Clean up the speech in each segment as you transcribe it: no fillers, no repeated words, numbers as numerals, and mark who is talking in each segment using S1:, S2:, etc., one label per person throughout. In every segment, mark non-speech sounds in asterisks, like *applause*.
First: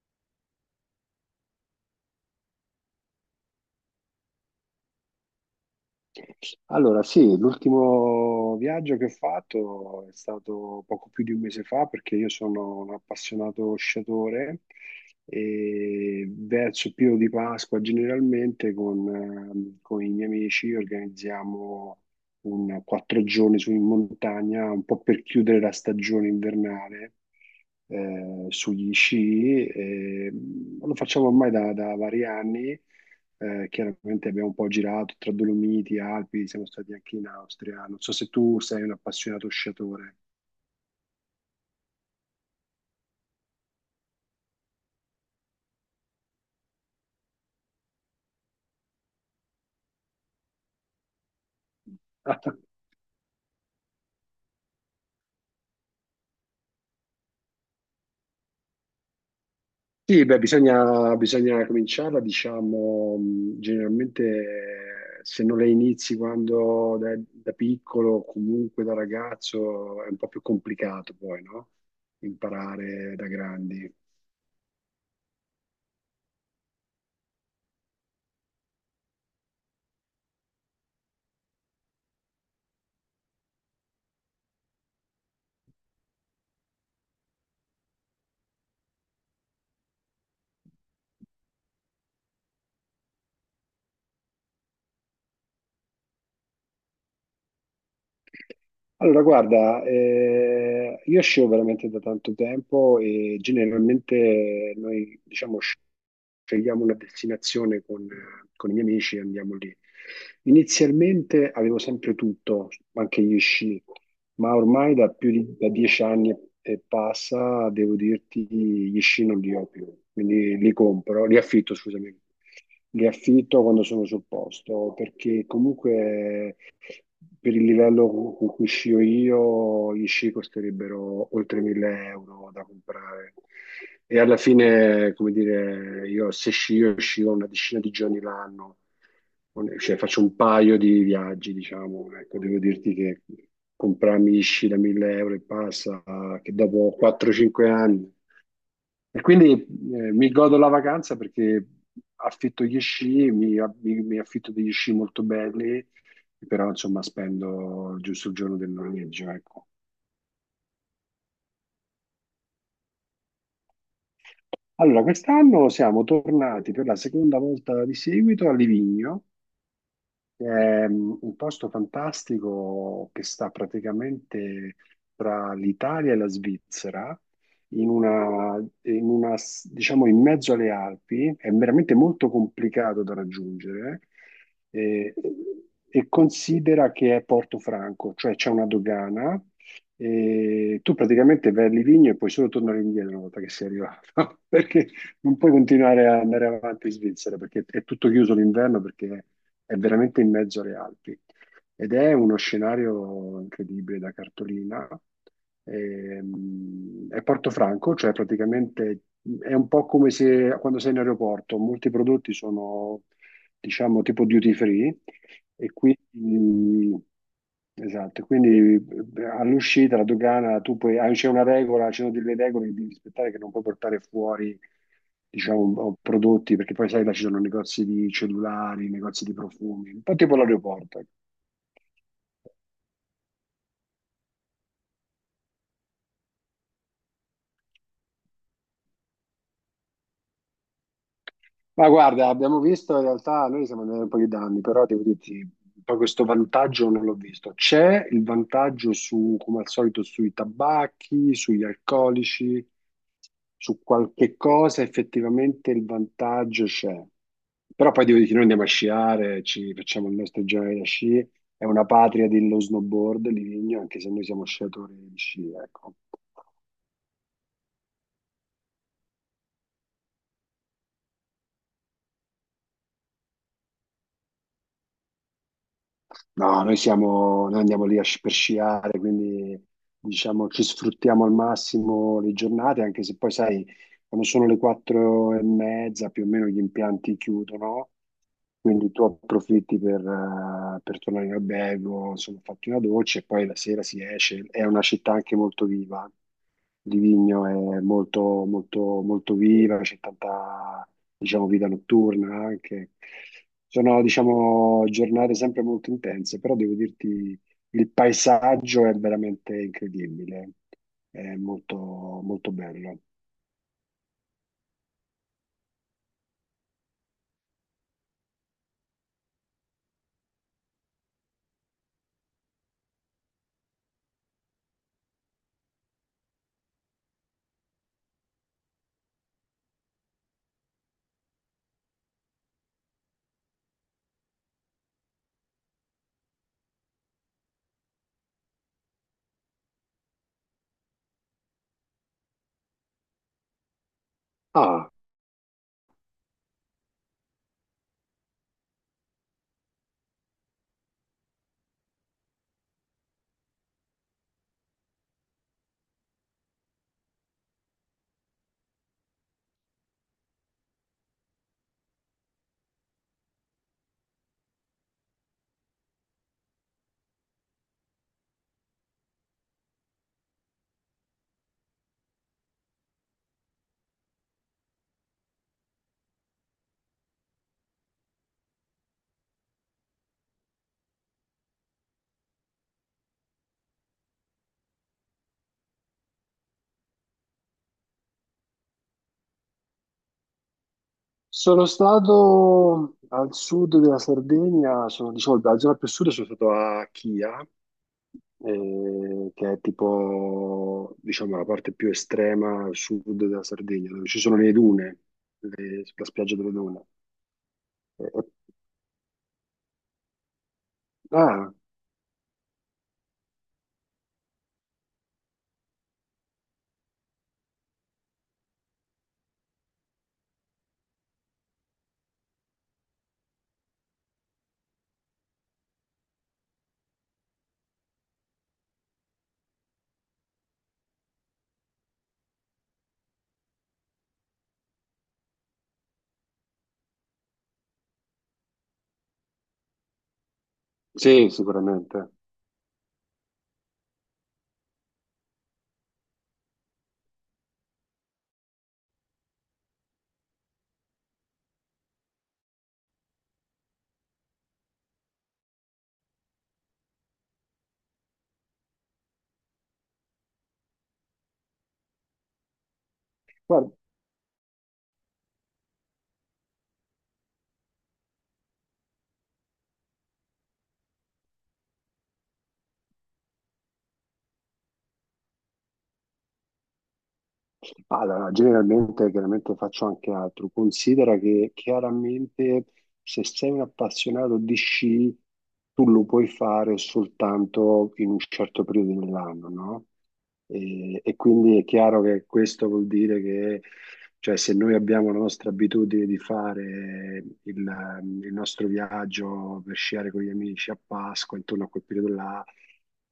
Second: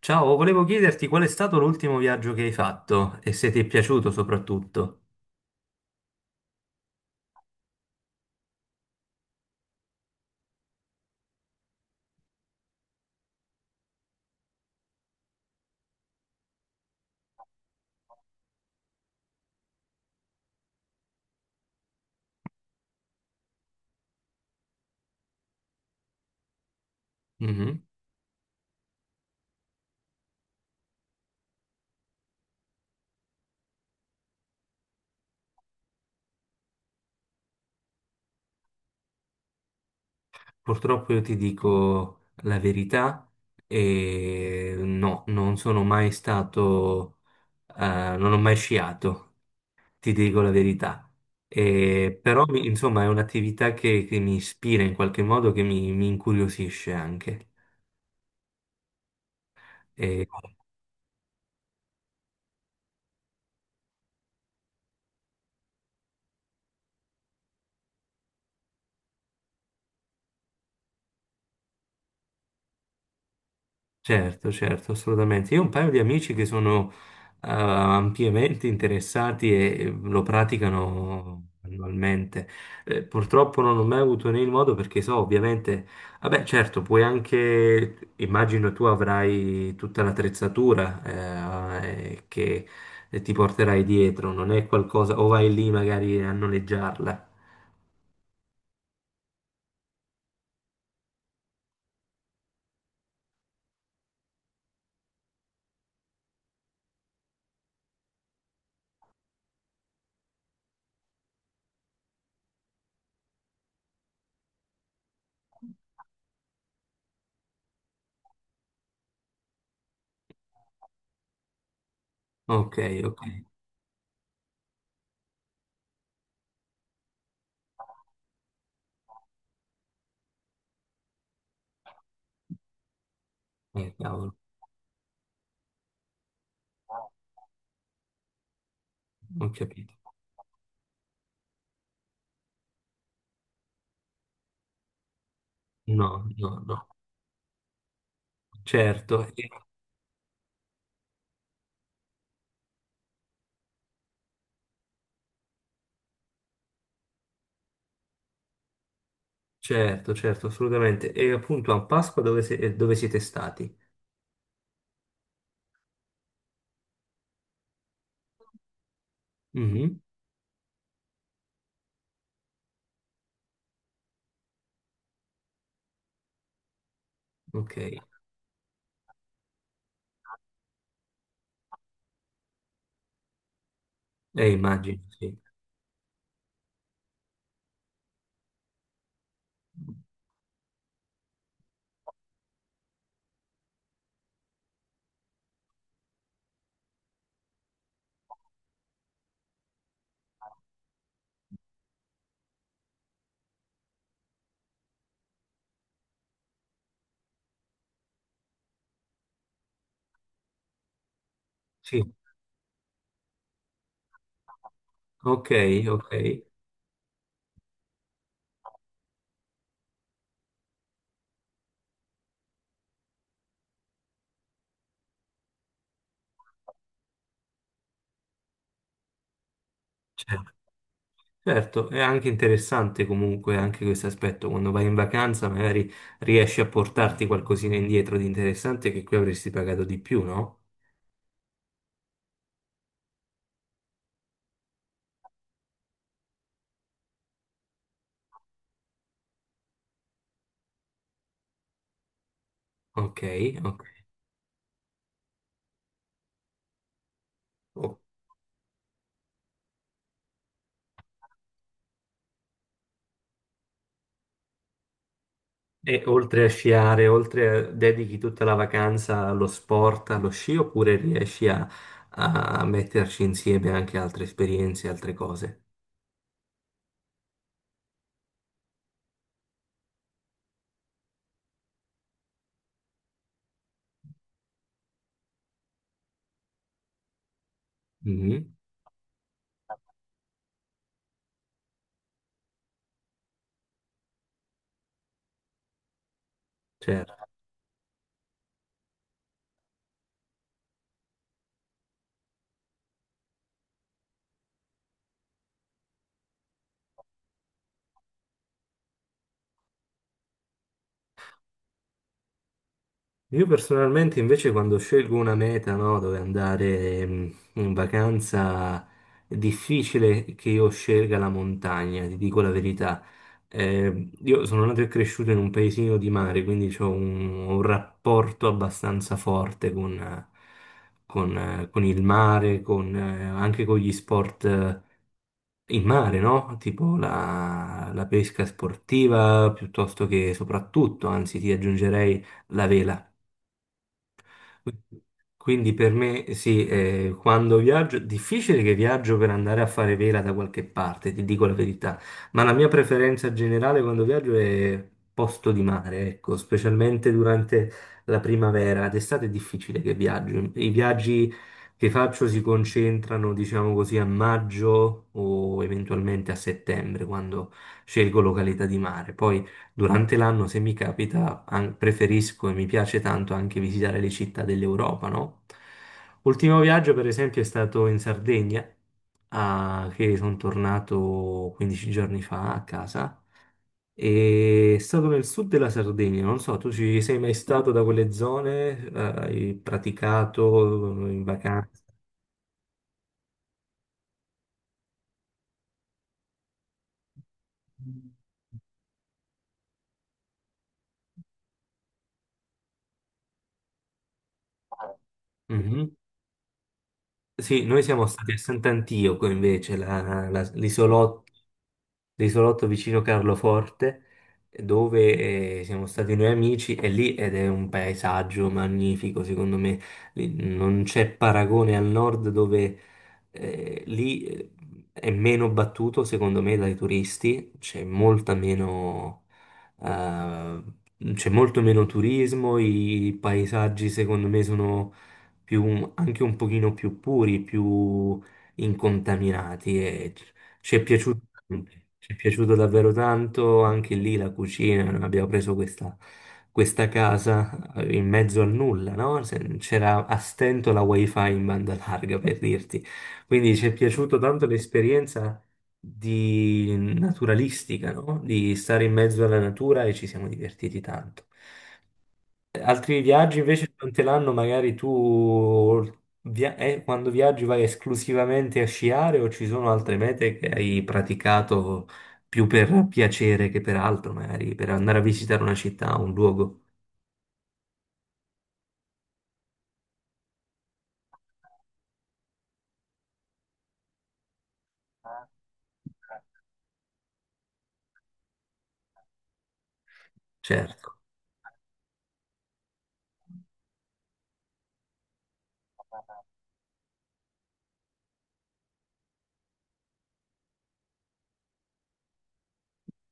S1: Ciao, volevo chiederti qual è stato l'ultimo viaggio che hai fatto e se ti è piaciuto soprattutto.
S2: Allora, sì, l'ultimo viaggio che ho fatto è stato poco più di un mese fa perché io sono un appassionato sciatore e verso il periodo di Pasqua generalmente con i miei amici organizziamo un 4 giorni su in montagna, un po' per chiudere la stagione invernale
S1: Mhm.
S2: sugli sci. E, lo facciamo ormai da vari anni. Chiaramente abbiamo un po' girato tra Dolomiti, Alpi, siamo stati anche in Austria. Non so se tu sei un appassionato sciatore.
S1: Purtroppo io ti dico la verità e no, non sono mai stato, non ho mai sciato, ti dico la verità. E però,
S2: *laughs*
S1: insomma, è un'attività che mi ispira in qualche modo, che mi incuriosisce anche.
S2: Sì,
S1: E
S2: beh, bisogna cominciarla, diciamo, generalmente se non la inizi quando da piccolo o comunque da ragazzo è un po' più complicato poi, no? Imparare da grandi.
S1: certo, certo, assolutamente. Io ho un paio di amici che sono ampiamente interessati e lo praticano annualmente. Purtroppo non ho mai avuto né il modo perché so, ovviamente, vabbè, certo, puoi anche, immagino tu avrai tutta l'attrezzatura che ti porterai dietro, non è qualcosa, o vai lì magari a noleggiarla.
S2: Allora, guarda, io scio veramente da tanto tempo e generalmente noi, diciamo, scegliamo una destinazione con i miei amici e andiamo lì. Inizialmente avevo sempre tutto, anche gli sci, ma ormai da più di da 10 anni e passa, devo dirti, gli sci non li ho più, quindi li compro, li affitto, scusami,
S1: Ok,
S2: li
S1: ok,
S2: affitto quando sono sul posto, perché comunque per il livello con cui scio io, gli sci costerebbero oltre 1000 euro da comprare. E
S1: cavolo,
S2: alla fine, come dire, io se scio, scio una decina di giorni l'anno.
S1: ho capito.
S2: Cioè, faccio un paio di viaggi, diciamo, ecco, devo dirti che comprarmi Ishi da 1000 euro e passa,
S1: No,
S2: che
S1: no, no,
S2: dopo 4-5 anni. E
S1: certo.
S2: quindi mi godo la vacanza perché affitto gli sci, mi affitto degli sci molto belli, però insomma spendo giusto il giorno del noleggio, ecco.
S1: Certo, certo, assolutamente. E appunto a Pasqua dove, dove siete stati?
S2: Allora, quest'anno siamo tornati per la seconda volta di seguito a Livigno.
S1: Mhm,
S2: È un posto fantastico che sta praticamente tra l'Italia e la Svizzera,
S1: ok,
S2: diciamo in mezzo alle Alpi, è veramente molto complicato da raggiungere.
S1: immagino,
S2: eh,
S1: sì.
S2: e, considera che è Portofranco, cioè c'è una dogana e tu praticamente vai a Livigno e puoi solo tornare indietro una volta che sei arrivato, *laughs* perché non puoi continuare a andare avanti in Svizzera perché è tutto chiuso l'inverno perché è veramente in mezzo alle Alpi ed è uno scenario incredibile da cartolina. È Portofranco, cioè praticamente è un po' come se quando sei in aeroporto, molti
S1: Sì,
S2: prodotti sono, diciamo, tipo duty free,
S1: ok,
S2: e
S1: ok,
S2: quindi, esatto, quindi all'uscita la dogana tu puoi, ah, c'è una regola, ci sono delle regole che devi rispettare, che non puoi portare fuori, diciamo, prodotti, perché poi sai là ci sono negozi di cellulari, negozi di profumi, un po' tipo
S1: certo.
S2: l'aeroporto, ecco.
S1: Certo, è anche interessante comunque anche questo aspetto. Quando vai in vacanza magari riesci a portarti qualcosina indietro di interessante che qui avresti pagato di più, no?
S2: Ma guarda, abbiamo visto in realtà, noi siamo andati un po' di anni, però devo dirti, poi questo vantaggio non l'ho visto. C'è il vantaggio su, come al solito, sui tabacchi, sugli alcolici,
S1: Ok,
S2: su
S1: ok.
S2: qualche cosa effettivamente il vantaggio c'è. Però
S1: Ok.
S2: poi devo dire che noi andiamo a sciare, ci facciamo il nostro giorno da sci, è una patria dello snowboard, Livigno, anche se noi siamo sciatori di sci, ecco.
S1: E oltre a sciare, oltre a, dedichi tutta la vacanza allo sport, allo sci, oppure riesci a, a metterci insieme anche altre esperienze, altre cose?
S2: No, noi siamo, noi andiamo lì a per sciare, quindi diciamo ci sfruttiamo al massimo le giornate, anche se poi sai, quando sono le 4:30 più o meno gli impianti chiudono,
S1: Mhm,
S2: quindi tu approfitti per tornare in albergo, insomma, fatti una doccia e poi la sera si esce. È una città anche molto viva. Di
S1: certo.
S2: Vigno è molto, molto, molto viva, c'è tanta, diciamo, vita notturna anche. Sono, diciamo, giornate sempre molto intense, però devo dirti, il paesaggio è veramente incredibile, è molto, molto bello.
S1: Io personalmente invece quando scelgo una meta, no, dove andare in vacanza, è difficile che io scelga la montagna, ti dico la verità. Io sono nato e cresciuto in un paesino di mare, quindi ho un rapporto abbastanza forte con il mare, con, anche con gli sport in mare, no? Tipo la pesca sportiva, piuttosto che soprattutto, anzi ti aggiungerei la vela.
S2: Ah,
S1: Quindi per me sì, quando viaggio, difficile che viaggio per andare a fare vela da qualche parte, ti dico la verità, ma la mia preferenza generale quando viaggio è posto di mare, ecco, specialmente durante la primavera, d'estate è difficile che viaggio. I viaggi che faccio si concentrano, diciamo così, a maggio o eventualmente a settembre, quando scelgo località di mare. Poi durante l'anno, se mi capita, preferisco e mi piace tanto anche visitare le città dell'Europa, no? Ultimo viaggio, per esempio, è stato in Sardegna, che sono tornato 15 giorni fa a casa. E è stato nel sud della Sardegna, non so, tu ci sei mai stato da quelle zone? Hai praticato in
S2: sono
S1: vacanza?
S2: stato al sud della Sardegna, sono, diciamo, la zona più a sud sono stato a Chia, che è tipo, diciamo, la parte più estrema a sud della Sardegna, dove ci sono le dune,
S1: Mhm.
S2: la spiaggia delle dune.
S1: Sì, noi
S2: E-
S1: siamo
S2: e-
S1: stati a Sant'Antioco invece, l'isolotto,
S2: ah,
S1: vicino Carloforte, dove siamo stati noi amici e lì ed è un paesaggio magnifico, secondo me. Lì non c'è paragone al nord dove lì è meno battuto secondo me dai turisti, c'è molta meno, eh, c'è molto meno turismo, i paesaggi secondo me sono più, anche un pochino più puri, più incontaminati ci è piaciuto,
S2: sì, sicuramente.
S1: ci è piaciuto davvero tanto anche lì la cucina. Noi abbiamo preso questa casa in mezzo al nulla, no? C'era a stento la wifi in banda larga per dirti. Quindi ci è piaciuta tanto l'esperienza di naturalistica, no? Di stare in mezzo alla natura e ci siamo divertiti tanto. Altri viaggi invece
S2: Guarda,
S1: durante l'anno, magari tu quando viaggi vai esclusivamente a sciare o ci sono altre mete che hai praticato più per piacere che per altro, magari per andare a visitare una città, un luogo?
S2: allora, generalmente chiaramente faccio anche altro. Considera che chiaramente se sei un appassionato di sci, tu lo puoi fare soltanto in un certo periodo dell'anno, no?
S1: Certo,
S2: E quindi è chiaro che questo vuol dire che, cioè, se noi abbiamo la nostra abitudine di fare il nostro viaggio per sciare con gli amici a Pasqua, intorno a quel periodo là,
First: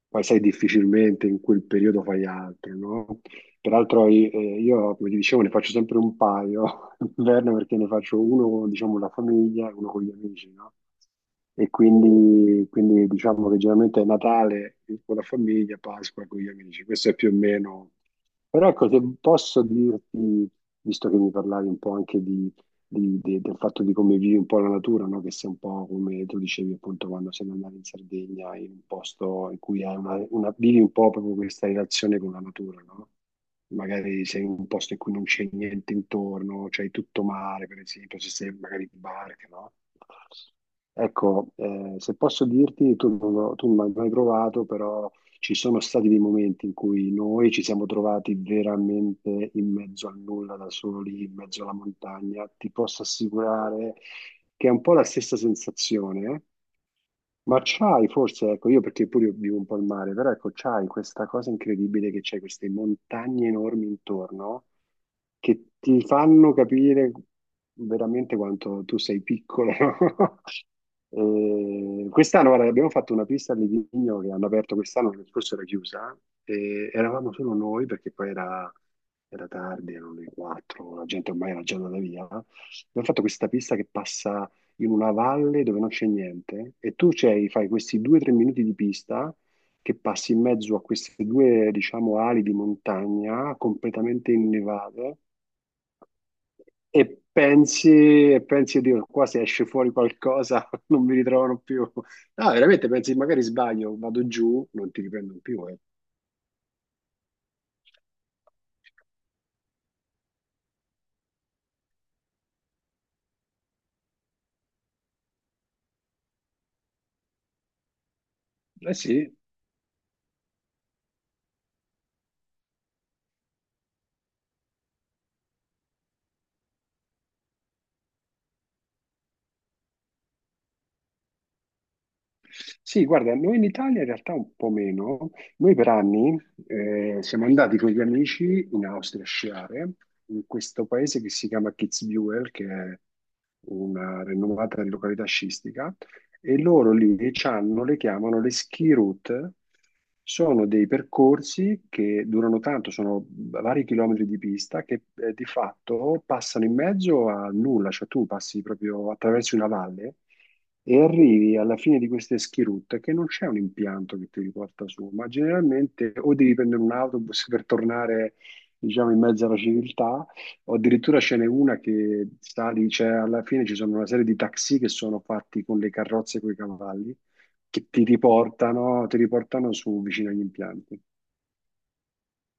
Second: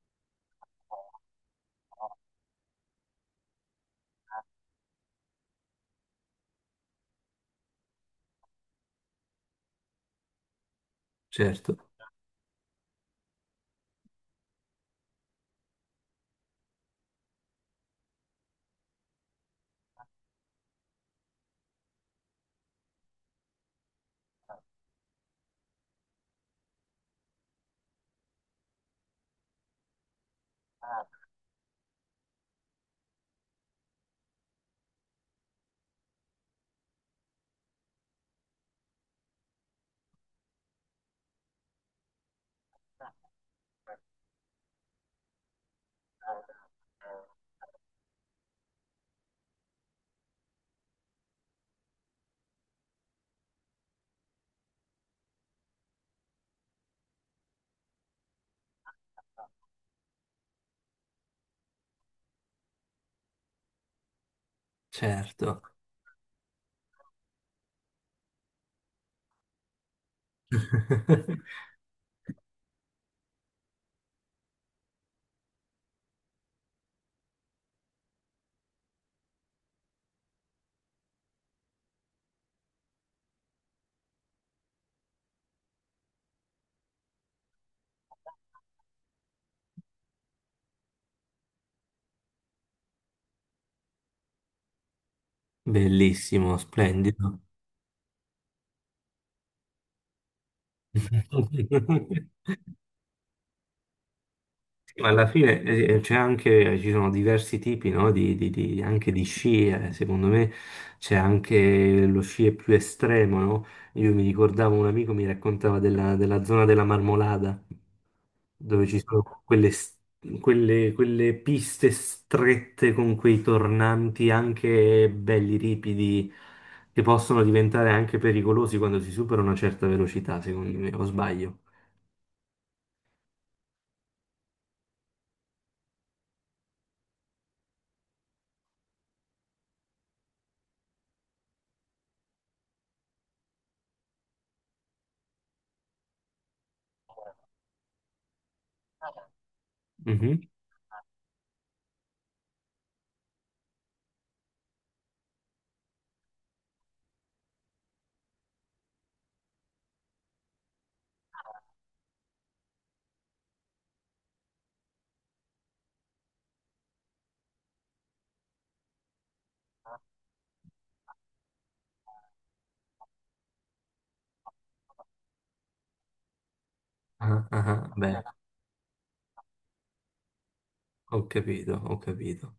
S2: poi sai difficilmente in quel periodo fai altro, no? Peraltro io, come ti dicevo, ne faccio sempre un paio *laughs* d'inverno perché ne faccio uno, diciamo, con la famiglia e uno con gli amici, no? E
S1: certo,
S2: quindi, quindi diciamo che generalmente è Natale con la famiglia, Pasqua con gli amici. Questo è più o meno. Però ecco, se posso dirti, visto che mi parlavi un po' anche di, del fatto di come vivi un po' la natura, no? Che sei un po' come tu dicevi appunto quando sei andato in Sardegna, in un posto in cui hai vivi un po' proprio questa relazione con la natura, no? Magari sei in un posto in cui non c'è niente intorno, c'hai tutto mare, per esempio, se sei magari in barca, no? Ecco, se posso dirti, tu non l'hai mai provato, però ci sono stati dei momenti in cui noi ci siamo trovati veramente in mezzo al nulla, da soli, in mezzo alla montagna. Ti posso assicurare che è un po' la stessa sensazione, eh? Ma c'hai forse, ecco, io perché pure io vivo un po' al mare, però ecco, c'hai questa cosa incredibile che c'è queste montagne enormi intorno
S1: certo.
S2: che ti fanno capire veramente quanto tu sei piccolo, no? *laughs*
S1: *laughs*
S2: Quest'anno, guarda, abbiamo fatto una pista a Livigno che hanno aperto quest'anno, che forse era chiusa, e eravamo solo noi perché poi era tardi, erano le 4, la gente ormai era già andata via. Abbiamo fatto questa pista che passa in una valle dove non c'è niente e tu c'hai, fai questi 2 o 3 minuti di pista che passi in mezzo a queste due, diciamo, ali di montagna completamente innevate,
S1: Bellissimo,
S2: e
S1: splendido.
S2: pensi, e pensi, Dio, qua se esce fuori qualcosa *laughs* non mi ritrovano più.
S1: *laughs*
S2: No, veramente pensi, magari sbaglio, vado giù, non
S1: Sì,
S2: ti
S1: ma alla
S2: riprendono
S1: fine
S2: più.
S1: c'è anche, ci sono diversi tipi, no, anche di sci, eh. Secondo me c'è anche lo sci più estremo, no? Io mi ricordavo un amico mi raccontava della zona della Marmolada, dove
S2: Eh
S1: ci sono
S2: sì,
S1: quelle, quelle piste strette con quei tornanti anche belli ripidi, che possono diventare anche pericolosi quando si supera una certa velocità, secondo me, o sbaglio?
S2: sì, guarda, noi in Italia in realtà un po' meno. Noi per anni siamo andati con gli amici in Austria a sciare, in questo paese che si chiama Kitzbühel, che è una rinomata località sciistica, e loro lì c'hanno, le chiamano le ski route. Sono dei percorsi che durano tanto, sono vari chilometri di pista che di fatto passano in mezzo a nulla, cioè tu passi proprio attraverso una valle e arrivi alla fine di questa schirutta che non c'è un impianto che ti riporta su, ma generalmente o devi prendere un autobus per tornare, diciamo, in mezzo alla civiltà, o addirittura ce n'è una che sali, cioè alla fine ci sono una serie di taxi che sono fatti con le carrozze e coi cavalli,
S1: Ah, ah,
S2: che
S1: ah, beh,
S2: ti riportano su vicino agli impianti.
S1: ho capito, ho capito.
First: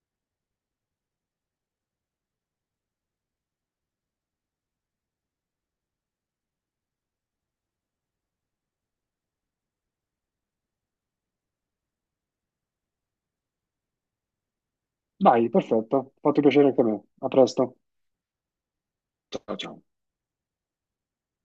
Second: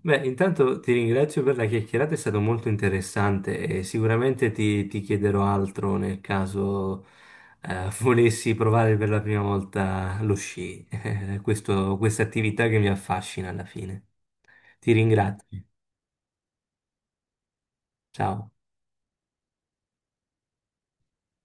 S1: Beh, intanto ti ringrazio per la chiacchierata, è stato molto interessante e sicuramente ti chiederò altro nel caso *laughs* volessi provare per la prima volta lo sci, *laughs* questa attività che mi affascina alla fine. Ti
S2: Dai,
S1: ringrazio.
S2: perfetto, fatto piacere anche a me. A presto.
S1: Ciao.
S2: Ciao, ciao.